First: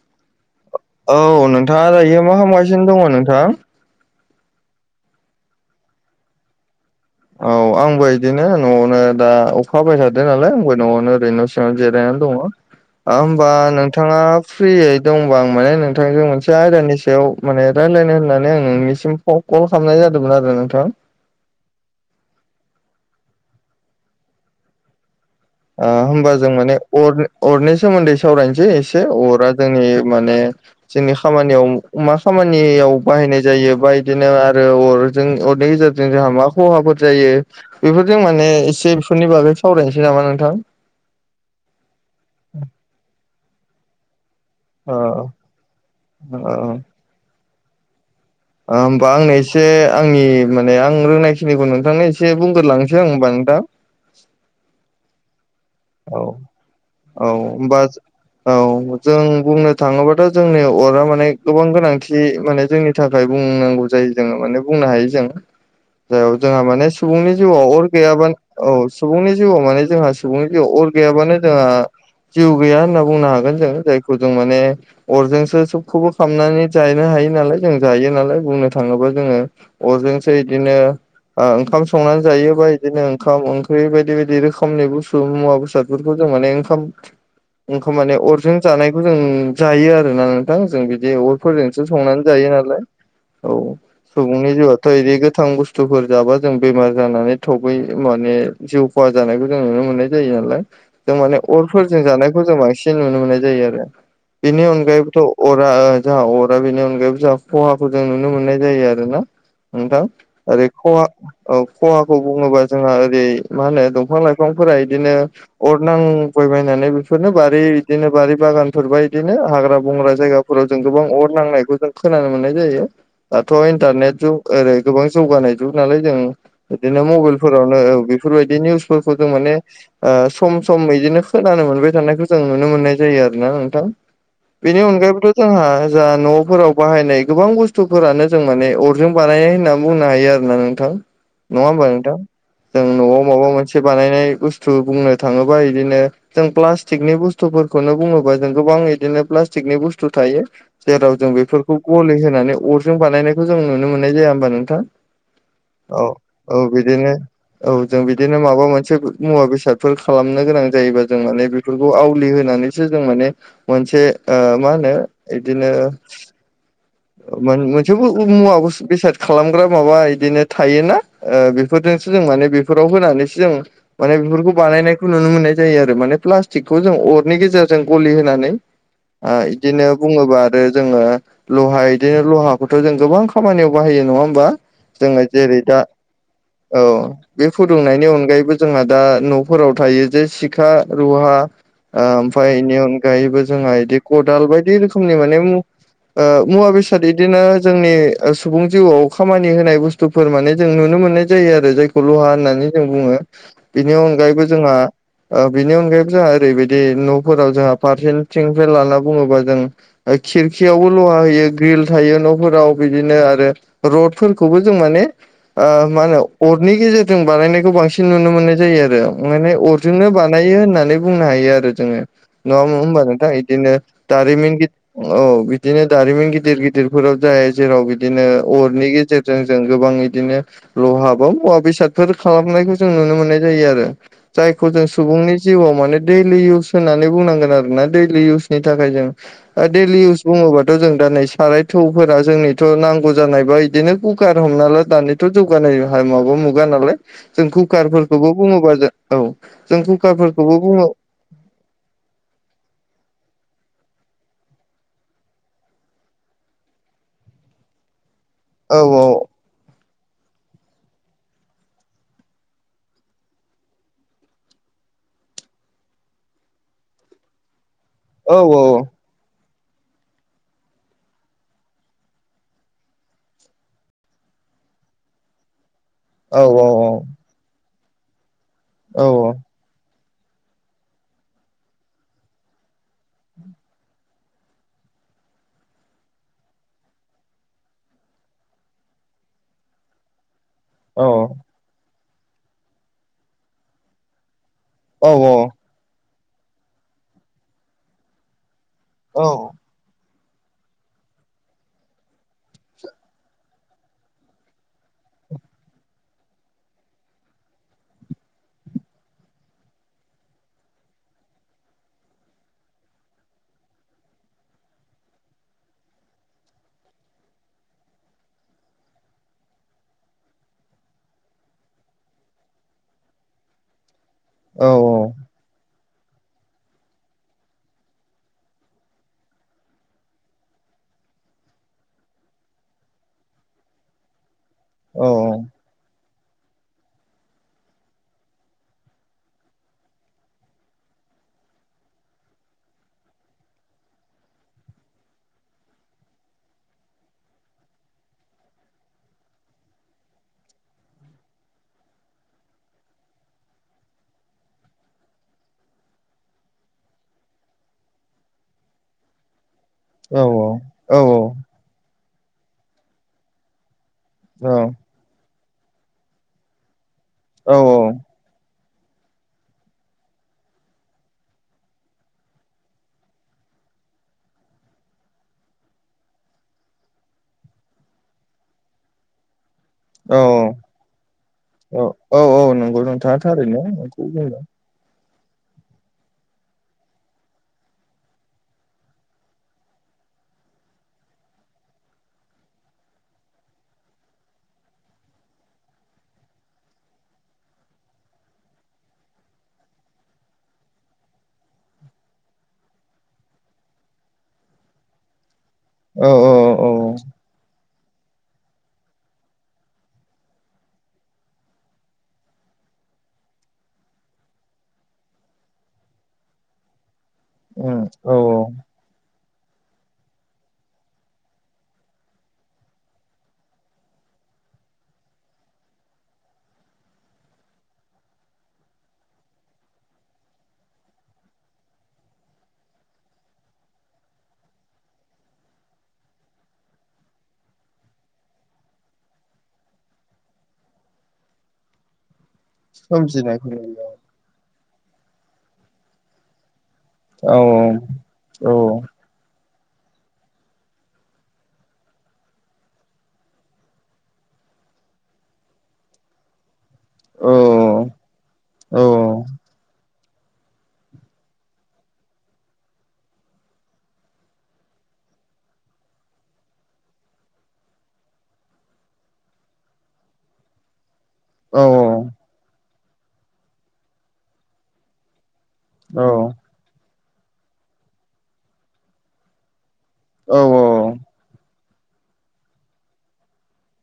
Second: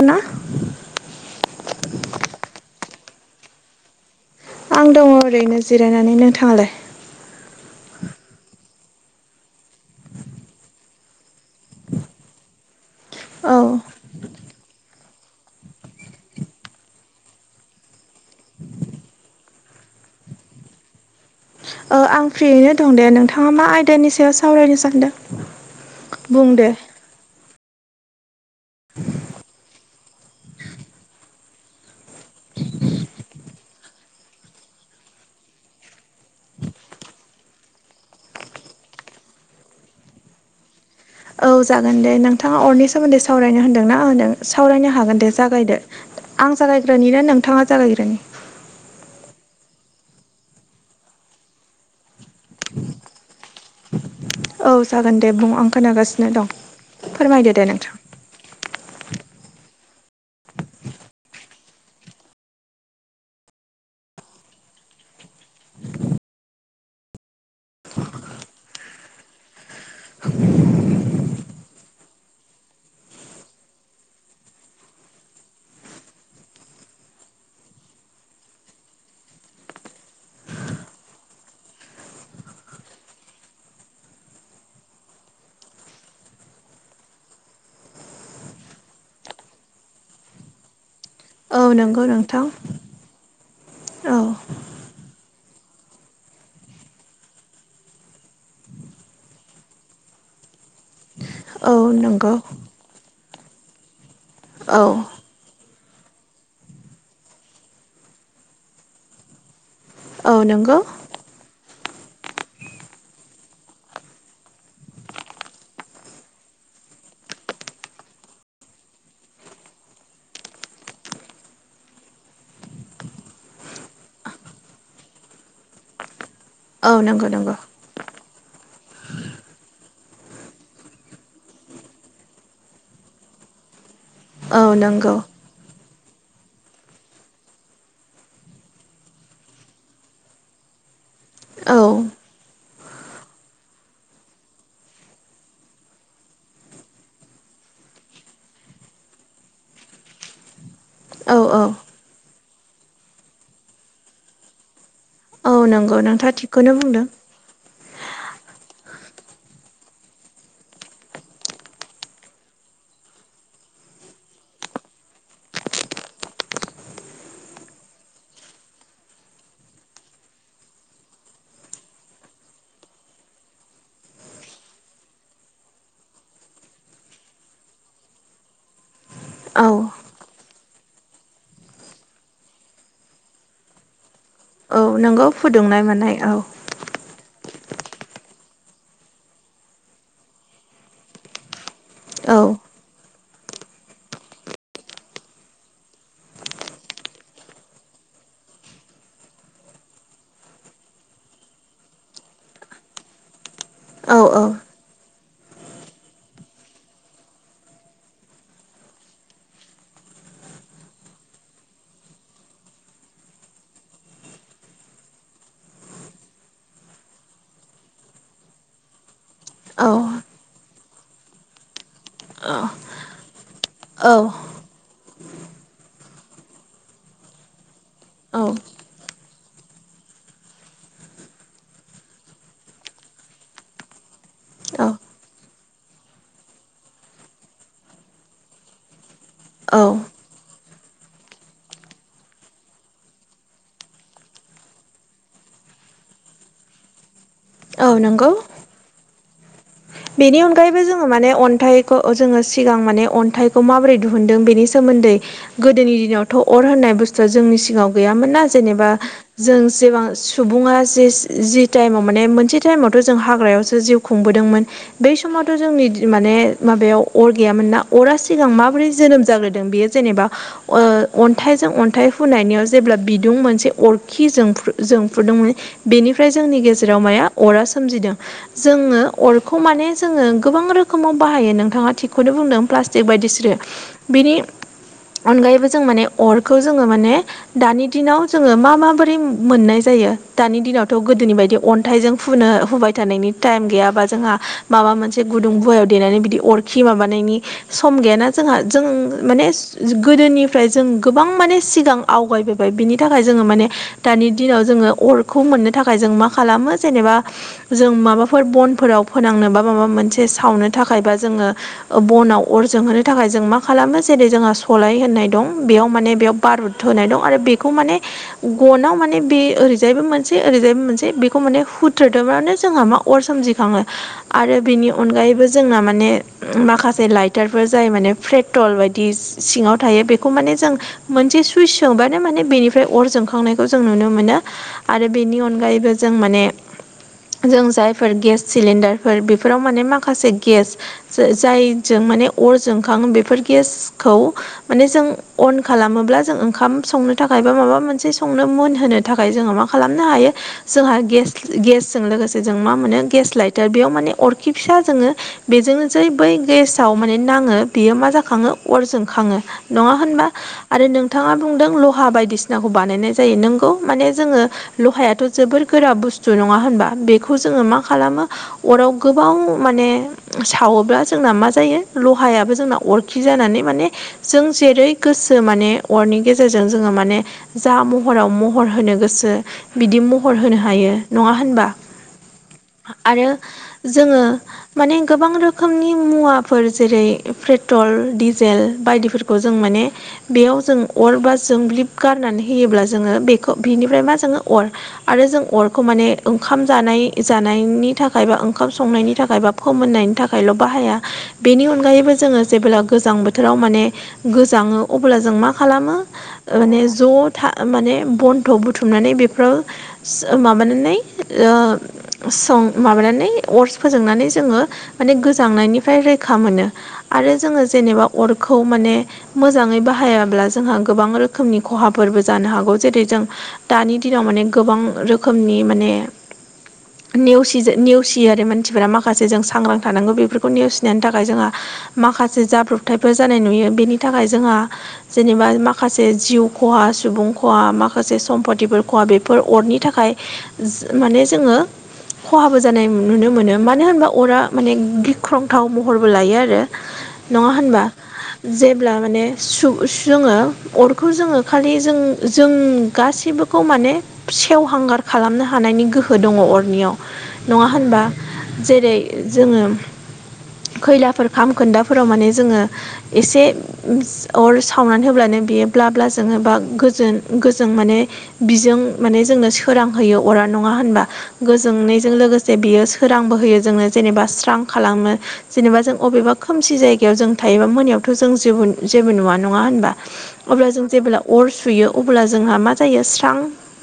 अनना औ नोंथांआ दायो मा खालामगासिनो दङो नोंथां आं दङ ओरैनो जिरायनानै नोंथांआलाय औ आंबो इदिनो न'आवनो दा अखा हाबाय थादो नालाय आंबो न'आवनो ओरैनो न' सिङाव जिरायनानै दङ ओ होमबा औ नोंथांआ फ्रियै दंब आ माने नोंथांजों मोनसे आयदानि सायाव माने रायलायनो होननानै आं नोंनिसिम कल खालामनाय जादोंमोन आरो नोंथां ओ आं फ्रियैनो दं दे नोंथांआ मा आयदानि सायाव सावरायनो सानदों ओ होमबा बुं जों दे माने अर अरनि सोमोन्दै सावरायनोसै एसे अरा जोंनि माने जोंनि खामानिआव मा खामानिआव बाहायनाय जायो बा बिदिनो आरो अरजों अरनि गेजेरजों जों जोंहा मा खहाफोर जायो बेफोरजों माने एसे बेफोरनि बागै सावरायसै नामा नोंथां औ जागोन दे नोंथांआ अरनि सोमोन्दै सावरायनो होन्दों ना होनदों सावरायनो ओ हागोन दे जागायदो ओ आं जागायग्रोनि ना नोंथांआ जागायग्रोनि ओ होमबा आंनो एसे आंनि माने आं रोंनायखिनिखौ नोंथांनो एसे बुंगोरोलांनोसै आं होमबा नोंथां औ जागोन दे बुं आं औ खोनागासिनो दं औ फोरमायदो दे होमबा नोंथां औ जों बुंनो थाङोबाथ' जोंनि अरा माने गोबां गोनांथि माने जोंनि थाखाय बुंनांगौ जायो जोङो माने बुंनो हायो जों औ जोंहा माने सुबुंनि जिउआव अर गैयाबानो औ सुबुंनि जिउआव माने जोंहा सुबुंनि जिउआव अर गैयाबानो जोंहा जिउ गैया होनना बुंनो हागोन जों जायखौ जों माने अरजोंसो सबखौबो खालामनानै जायानो हायो नालाय जों जायो नालाय बुंनो थाङोबा जोङो अरजोंसो इदिनो ओ ओंखाम संनानै जायोबा इदिनो ओंखाम ओंख्रि बायदि बायदि रोखोमनि बुस थु मुवा बेसादफोरखौ जों माने ओंखाम ओंखाम माने अरजों जानायखौ जों जायो आरोना नोंथां जों बिदि अर औ फोरजोंसो नंगौ संनानै नोंथां जायो नालाय औ औ सुबुंनि जिउआ डायरेक गोथां बुस्थुफोर जाबा जों बेमार जानानै थबै माने जिउ खहा जानायखौ जों नुनो मोननाय जा जायो नालाय जों माने औ अरफोरजों नंगौ जानायखौ जों बांसिन नुनो मोननाय जायो आरो बेनि औ अनगायैबोथ' अरा जोंहा अरा बेनि अनगायैबो जोंहा खहाखौ जों नुनो मोननाय जायो आरो ना नोंथां औ ओरै नंगौ खहा औ खहाखौ बुङोबा जोंहा ओरै मा होनो दंफां लाइफांफोरा इदिनो अर नांबयबायायनानै बेफोरनो बारि इदिनो बारि बागानफोरब इदिनो हाग्रा बंग्रा जायगा फोराव जों गोबां अर नांनायखौ जों खोनानो मोननाय जायो दाथ इन्टारनेट जुग ओरै गोबां जौगानाय जुग नालाय जों औ बिदिनो नंगौ नंगौ मबाइलफोरावनो ओ बेफोरबायदि निउसफोरखौ जों माने ओ सम सम बिदिनो खोनानो मोनबाय थानायखौ जों नुनो मोननाय जायो आरो ना नोंथां औ बिदि नंगौ अनगायैबोथ जोंहा जा न'फोराव बाहायनाय गोबां बुस्थुफोरानो जों माने अरजों बानायनाय होननानै बुंनो हायो आरो ना नोंथां नङा औ होमबा नोंथां जों न'आव माबा मोनसे बानायनाय बुस थु बुंनो थाङोबा इदिनो जों प्लास्टिकनि बुस्थुफोरखौनो बुङोबा जों गोबां इदिनो प्लास्टिकनि बुस्थु थायो जेराव जों औ औ बेफोरखौ गलि होनानै अरजों बानायनायखौ जों नुनो मोननाय जाया होमबा नोंथां औ नंगौ औ नोंथाङा औ थिगखौनो बुंदों बिदिनो औ जों बिदिनो माबा मोनसे मुवा बेसादफोर खालामनो गोनां जायोबा जों माने बेफोरखौ आवलि होनानैसो जों माने मोनसे ओ मा होनो इदिनो मोनसेबो मुवा बेसाद खालामग्रा माबा इदिनो थायोना ओ बेफोरजोंसो जों माने बेफोराव होनानैसो जों माने बेफोरखौ बानायनायखौ नुनो मोननाय जायो आरो माने प्लास्टिकखौ जों अरनि गेजेरजों गलि होनानै आ औ बिदिनो बुङोब्ला आरो जोङो लहा इदिनो लहाखौथ जों गोबां खामानियाव बाहायो नङा होमबा औ जोङो नोंगौ जेरै दा फुदुंनाय मानाय औ औ बे फुदुंनायनि अनगायैबो जोंहा दा न'फोराव थायो जे सिखा रुहा ओ औ ओमफ्राय इनि अनगायैबो जोंहा बिदि खदाल बायदि रोखोमनि माने मु ओ मुवा बेसाद इदिनो जोंनि सुबुं जिउआव खामानि होनाय बुस्थु फोर माने जों नुनो मोननाय जायो आरो जायखौ लहा होननानै जों बुङो इनि औ औ अनगायैबो जोंहा बिनि अनगायैबो जोंहा ओरैबायदि न'फोराव जोंहा फारसेथिंफ्राय लाना बुङोबा जों खिरखियावबो लहा होयो ग्रिल थायो न'फोराव बिदिनो आरो रडफोरखौबो जों माने ओ मा होनो अरनि गेजेरजों बानायनायखौ बांसिन नुनो मोननाय जायो आरो माने अर औ जोंनो बानायो होननानै बुंनो हायो आरो जोङो औ नङा होमबा नोंथां इदिनो दारिमिन गिदिर औ बिदिनो दारिमिन गिदिर गिदिरफोराव जायो जेराव बिदिनो औ औ अरनि गेजेरजों जों गोबां इदिनो लहा बा मुवा बेसादफोर खालामनायखौ जों नुनो मोननाय जायो आरो जायखौ जों सुबुंनि जिउआव माने दैलि इउस होननानै बुंनांगोन आरो ना दैलि इउसनि थाखाय जों ओ औ देलि इउस बुङोबाथ जों दा नै साराय थौफोरा जोंनिथ नांगौ जानायबा बिदिनो कुकार हमना ला दानि थ जौगानाय माबा मुगा नालाय जों औ नंगौ कुकारफोरखौबो बुङोबा जों औ जों बेनि कुकारफोरखौबो अनगायैबो बुङो जों माने अन्थाइखौ जोङो सिगां माने अन्थाइखौ माबोरै दिहुनदों बेनि सोमोन्दै गोदोनि दिनावथ अर होननाय बुस्थुआ जोंनि सिगाङाव गैयामोनना औ जेनेबा जों जेबां सुबुङा जे जि टाइमाव माने मोनसे टाइमावथ जों हाग्रायावसो जिउ खुंबोदोंमोन बै समावथ जोंनि माने माबायाव अर गैयामोनना अरा औ सिगां माबोरै जोनोम जाग्रो दों बेयो जेनेबा ओ अन्थाइजों अन्थाइ हुनानियाव जेब्ला बिदुं मोनसे अरखि जोंफ्रु जोंफ्रुदोंमोन बेनिफ्राय औ जोंनि गेजेराव औ माया अरा सोमजिदों जोङो औ औ अर खौ माने जोङो गोबां रोखोमाव बाहायो नोंथाङा थिगखौनो बुंदों प्लास्टिक बायदिसोरो बिनि अनगायैबो जों माने अरखौ जोङो माने दानि दिनाव जोङो मा माबोरै मोननाय जायो दानि दिनावथ' औ गोदोनि बायदि अन्थाइजों हुनो हुबाय थानायनि टाइम गैया बा जोंहा माबा औ मोनसे गुदुं गुवायाव देनानै बिदि अरखि माबानायनि सम गैयाना। जोंहा जों औ माने गोदोनिफ्राय जों गोबां माने सिगां आवगायबोबाय बिनि थाखाय जोङो माने दानि दिनाव जोङो अरखौ मोननो थाखाय जों मा खालामो जेनेबा जों माबाफोर बनफोराव फोनांनो बा माबा मोनसे सावनो थाखायबा जोङो बनाव अर जोंहोनो थाखाय जों मा खालामो जेरै जोंहा सलाय होननाय दं बेयाव माने बेयाव बारुत होनाय दं आरो बेखौ माने गनाव माने बे ओरैजायबो मोनसे ओरैजायबो मोनसे बेखौ माने हुथ्रोदोबानो जोंहा मा? अर सोमजिखाङो आरो औ बेनि अनगायैबो जोंना माने माखासे लाइटारफोर जाय माने पेट्रल बायदि सिङाव थायो बेखौ माने जों मोनसे सुइस सोबानो माने बेनिफ्राय अर जोंखांनायखौ जों नुनो मोनो। औ आरो बेनि अनगायैबो जों माने जों जायफोर गेस सिलिन्डारफोर बेफोराव माने माखासे गेस जायजों माने अर जोंखाङो बेफोर गेसखौ माने जों अन खालामोब्ला जों ओंखाम संनो थाखाय बा माबा मोनसे संनो मोनहोनो थाखाय जोंङो मा खालामनो हायो जोंहा गेस गेसजों लोगोसे जों मा मोनो गेस लाइटार बेयाव माने अरखि फिसा जोङो। बेजोंनो जै बै गेसाव माने नाङो बेयो मा जाखाङो अर जोंखाङो। नङा औ होनबा आरो औ नोंथाङा बुंदों लहा बायदिसिनाखौ बानायनाय जायो नोंगौ माने जोङो लहायाथ' जोबोर गोरा बुस्थु नङा होनबा बेखौ जोङो मा खालामो? अराव गोबाव माने सावोब्ला जोंना मा जायो लहायाबो जोंना अर खि जानानै माने जों जेरै गोसो माने अरनि गेजेरजों जोङो माने जा महराव महर होनो गोसो बिदि औ महर होनो हायो नङा होनबा? औ औ नंगौ नोंथाङा आरो थारैनो नोंखौ जोङो बुंदों माने गोबां रोखोमनि मुवाफोर जेरै पेट्रल डिजेल बायदिफोरखौ जों माने बेयाव जों अर बा जोंब्लिब गारनानै होयोब्ला जोङो बेखौ बिनिफ्राय मा जोङो अर आरो जों अरखौ माने ओंखाम जानाय जानायनि नि थाखाय बा ओंखाम संनायनि थाखाय बा फोमोननायनि थाखायल' बाहाया। बेनि अनगायैबो जोङो जेब्ला गोजां बोथोराव माने गोजाङो अब्ला जों मा खालामो औ औ औ माने ज' था माने बन्थ' बुथुमनानै बेफोराव माबानानै ओ सं माबानानै अर्स फोजोंनानै जोङो माने गोजांनायनिफ्राय रैखा मोनो। आरो जोङो उम जेनेबा औ औ अरखौ माने मोजाङै बाहायाब्ला जोंहा गोबां रोखोमनि खहाफोरबो जानो हागौ जेरै जों दानि दिनाव माने गोबां रोखोमनि माने नेवसि नेवसियो आरो मानसिफोरा माखासे जों सांग्रां थानांगौ बेफोरखौ नेवसिनायनि थाखाय जोंहा माखासे जाब्रबथायफोर जानाय नुयो बेनि थाखाय जोंहा जेनेबा माखासे जिउ खहा सुबुं खहा माखासे सम्पतिफोर खहा बेफोर अरनि थाखाय माने जोङो खहाबो जानाय नुनो सोमजिनायखौ मोनो मानो नुयो होनबा अरा माने गिख्रंथाव महरबो लायो आरो। औ नङा होनबा औ जेब्ला माने जोङो अरखौ जोङो खालि जों जों गासिबोखौ माने सेवहांगार खालामनो हानायनि गोहो दङ अरनियाव। औ नङा होनबा औ जेरै जोङो खैलाफोर खामखोन्दाफोराव माने जोङो एसे अर सावनानै होब्लानो बियो ब्ला ब्ला जोङो बा गोजोन गोजों माने बिजों माने जोंनो सोरांहोयो अरा नङा होनबा? औ जोंनायजों लोगोसे बियो सोरांबो होयो जोंनो जेनेबा सां खालामनो जेनेबा जों बबेबा खोमसि जायगायाव जों थायोबा मोनायावथ' जों जे जेबो नुवा नङा होनबा? अब्ला जों जेब्ला अर सुयो। अब्ला जोंहा मा जायो स्रां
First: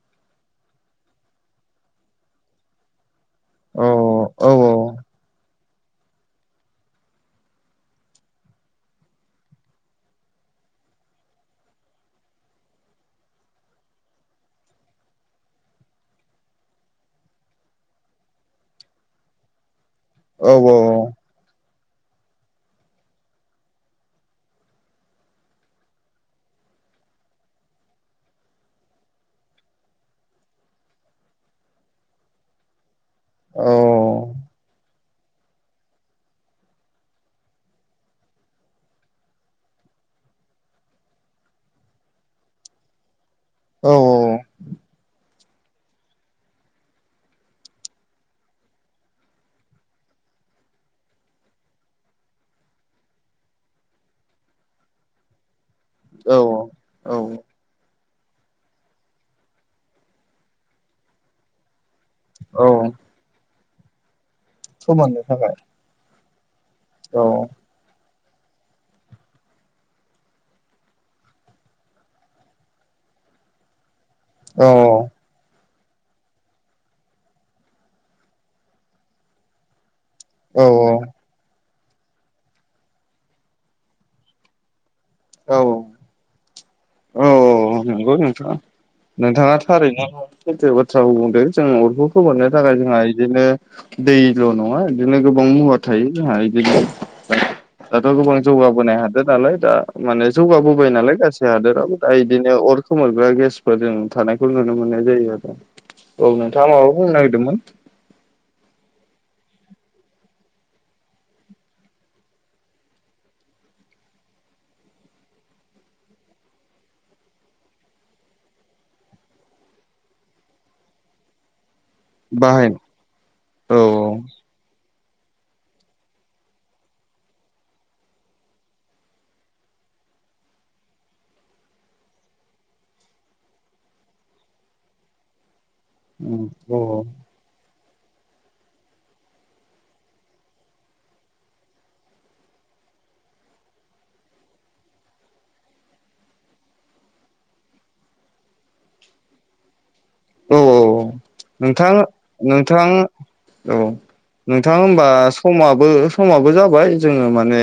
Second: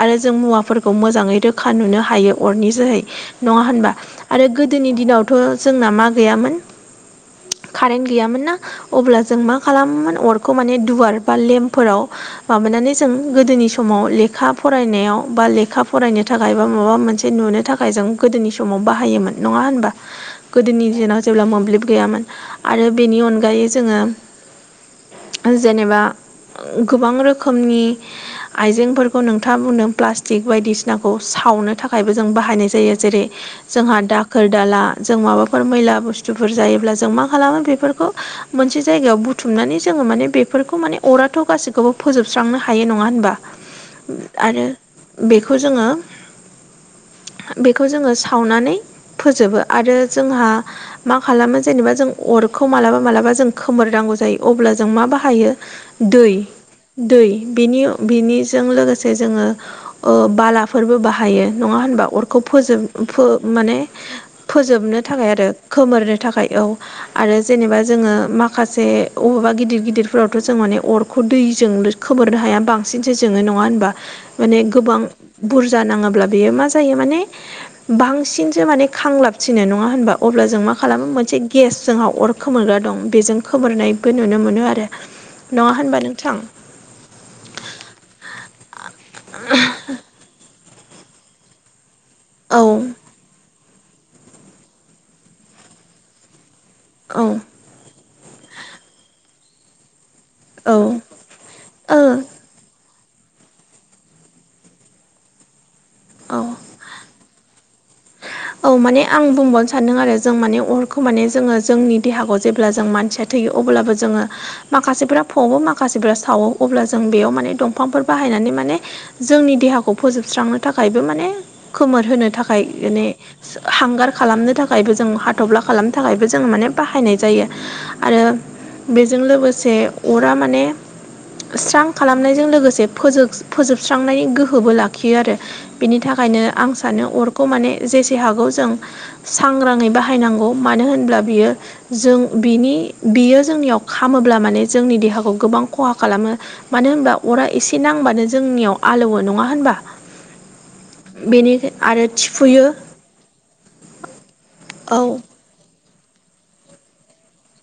आरो जों मुवाफोरखौ मोजाङै रोखा नुनो हायो। अरनि जोहै नङा होनबा? आरो गोदोनि दिनावथ' जोंना मा गैयामोन कारेन्ट गैयामोन ना। अब्ला जों मा खालामोमोन अरखौ माने दुवार बा लेम्पफोराव माबानानै जों गोदोनि समाव लेखा फरायनायाव बा लेखा फरायनो थाखाय बा माबा मोनसे नुनो थाखाय जों गोदोनि समाव बाहायोमोन नङा होनबा गोदोनि दिनाव जेब्ला मोब्लिब गैयामोन आरो बेनि अनगायै जोङो जेनेबा गोबां रोखोमनि आइजेंफोरखौ नोंथाङा बुंदों प्लास्टिक बायदिसिनाखौ सावनो थाखाय थाखायबो जों बाहायनाय जायो जेरै जोंहा औ दाखोर दाला जों माबाफोर मैला बुस्थुफोर जायोब्ला जों मा खालामो बेफोरखौ मोनसे जायगायाव बुथुमनानै जोङो माने बेफोरखौ माने अराथ' गासिखौबो फोजोबस्रांनो हायो नङा होनबा? आरो बेखौ जोङो बेखौ जोङो सावनानै फोजोबो आरो जोंहा मा खालामो जेनेबा जों अरखौ मालाबा मालाबा जों खोमोरनांगौ जायो अब्ला जों मा बाहायो। दै औ दै। बिनि बिनिजों लोगोसे जोङो ओ बालाफोरबो बाहायो नङा होनबा? अरखौ औ फोजोब माने फोजोबनो थाखाय आरो खोमोरनो थाखाय औ। औ आरो जेनेबा जोङो माखासे मा माखासे बबेबा गिदिर गिदिरफोरावथ' जों माने अरखौ दैजों खोमोरनो हाया बां सिनसो जोङो नङा होनबा माने औ गोबां बुरजा नाङा अब्ला बेयो मा जायो माने बांसिनसो माने खांलाबसिनो नङा होनबा? अब्ला जों औ मा खालामो मोनसे गि गेस जोंहा अर खोमोरग्रा दं बेजों खोमोरनायबो नुनो मोनो आरो औ नङा औ होनबा नोंथां? औ औ नंगौ नोंथाङा नोंथाङा थारैनोथो बाथ्राखौ बुंदों जों अरखौ खबरनो औ थाखाय जोंहा बिदिनो दैल' नङा बिदिनो गोबां मुवा थायो जोंहा बिदिनो औ। दाथ' गोबां जौगाबोनाय हाद नालाय दा माने जौगाबोबाय औ नालाय गासैबो हादोराव दा ओ बिदिनो अर खोमोरग्रा गेसफोर जों थानायखौ नुनो मोननाय जायो आरो। औ नोंथाङा माबाखौ बुंनो नागिरदोंमोन। औ माने आं बुंबावनो सानदों आरो जों माने अरखौ माने जोङो जोंनि देहाखौ जेब्ला जों मानसिया थैयो अब्लाबो जोङो माखासेफ्रा फोबो माखासेफ्रा सावो अब्ला जों बेयाव माने दंफांफोर बाहायनानै माने जोंनि देहाखौ फोजोबस्रांनो थाखायबो माने खोमोर होनो थाखाय बाहाय माने औ हांगार खालाम खालामनो थाखायबो जों हाथफ्ला खालामनो थाखायबो जों माने बाहायनाय जायो। आरो बेजों लोगोसे अरा माने स्रां खालामनायजों लोगोसे फोजोबस्रांनायनि गोहोबो लाखियो आरो। बिनि थाखायनो आं औ सानो अरखौ माने जेसे हागौ जों सांग्राङै बाहायनांगौ मानो होनब्ला बियो जों बिनि बियो जोंनियाव खामोब्ला माने जोंनि देहाखौ गोबां खहा खालामो। मानो होनबा अरा एसे नांबानो जोंनियाव आलौवो नङा होनबा? औ औ बेनि नोंथां आरो थिफुयो। नोंथां औ नोंथां औ होमबा समाबो समाबो जाबाय जोङो माने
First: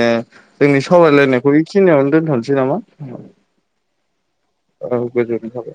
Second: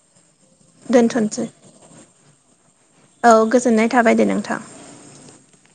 जोंनि दोनथ'नोसै सावरायलायनायखौ बेखिनियावनो दोनथ'नोसै नामा? औ गोजोननाय। थाबाय दे नोंथां। औ गोजोननाय थाबाय।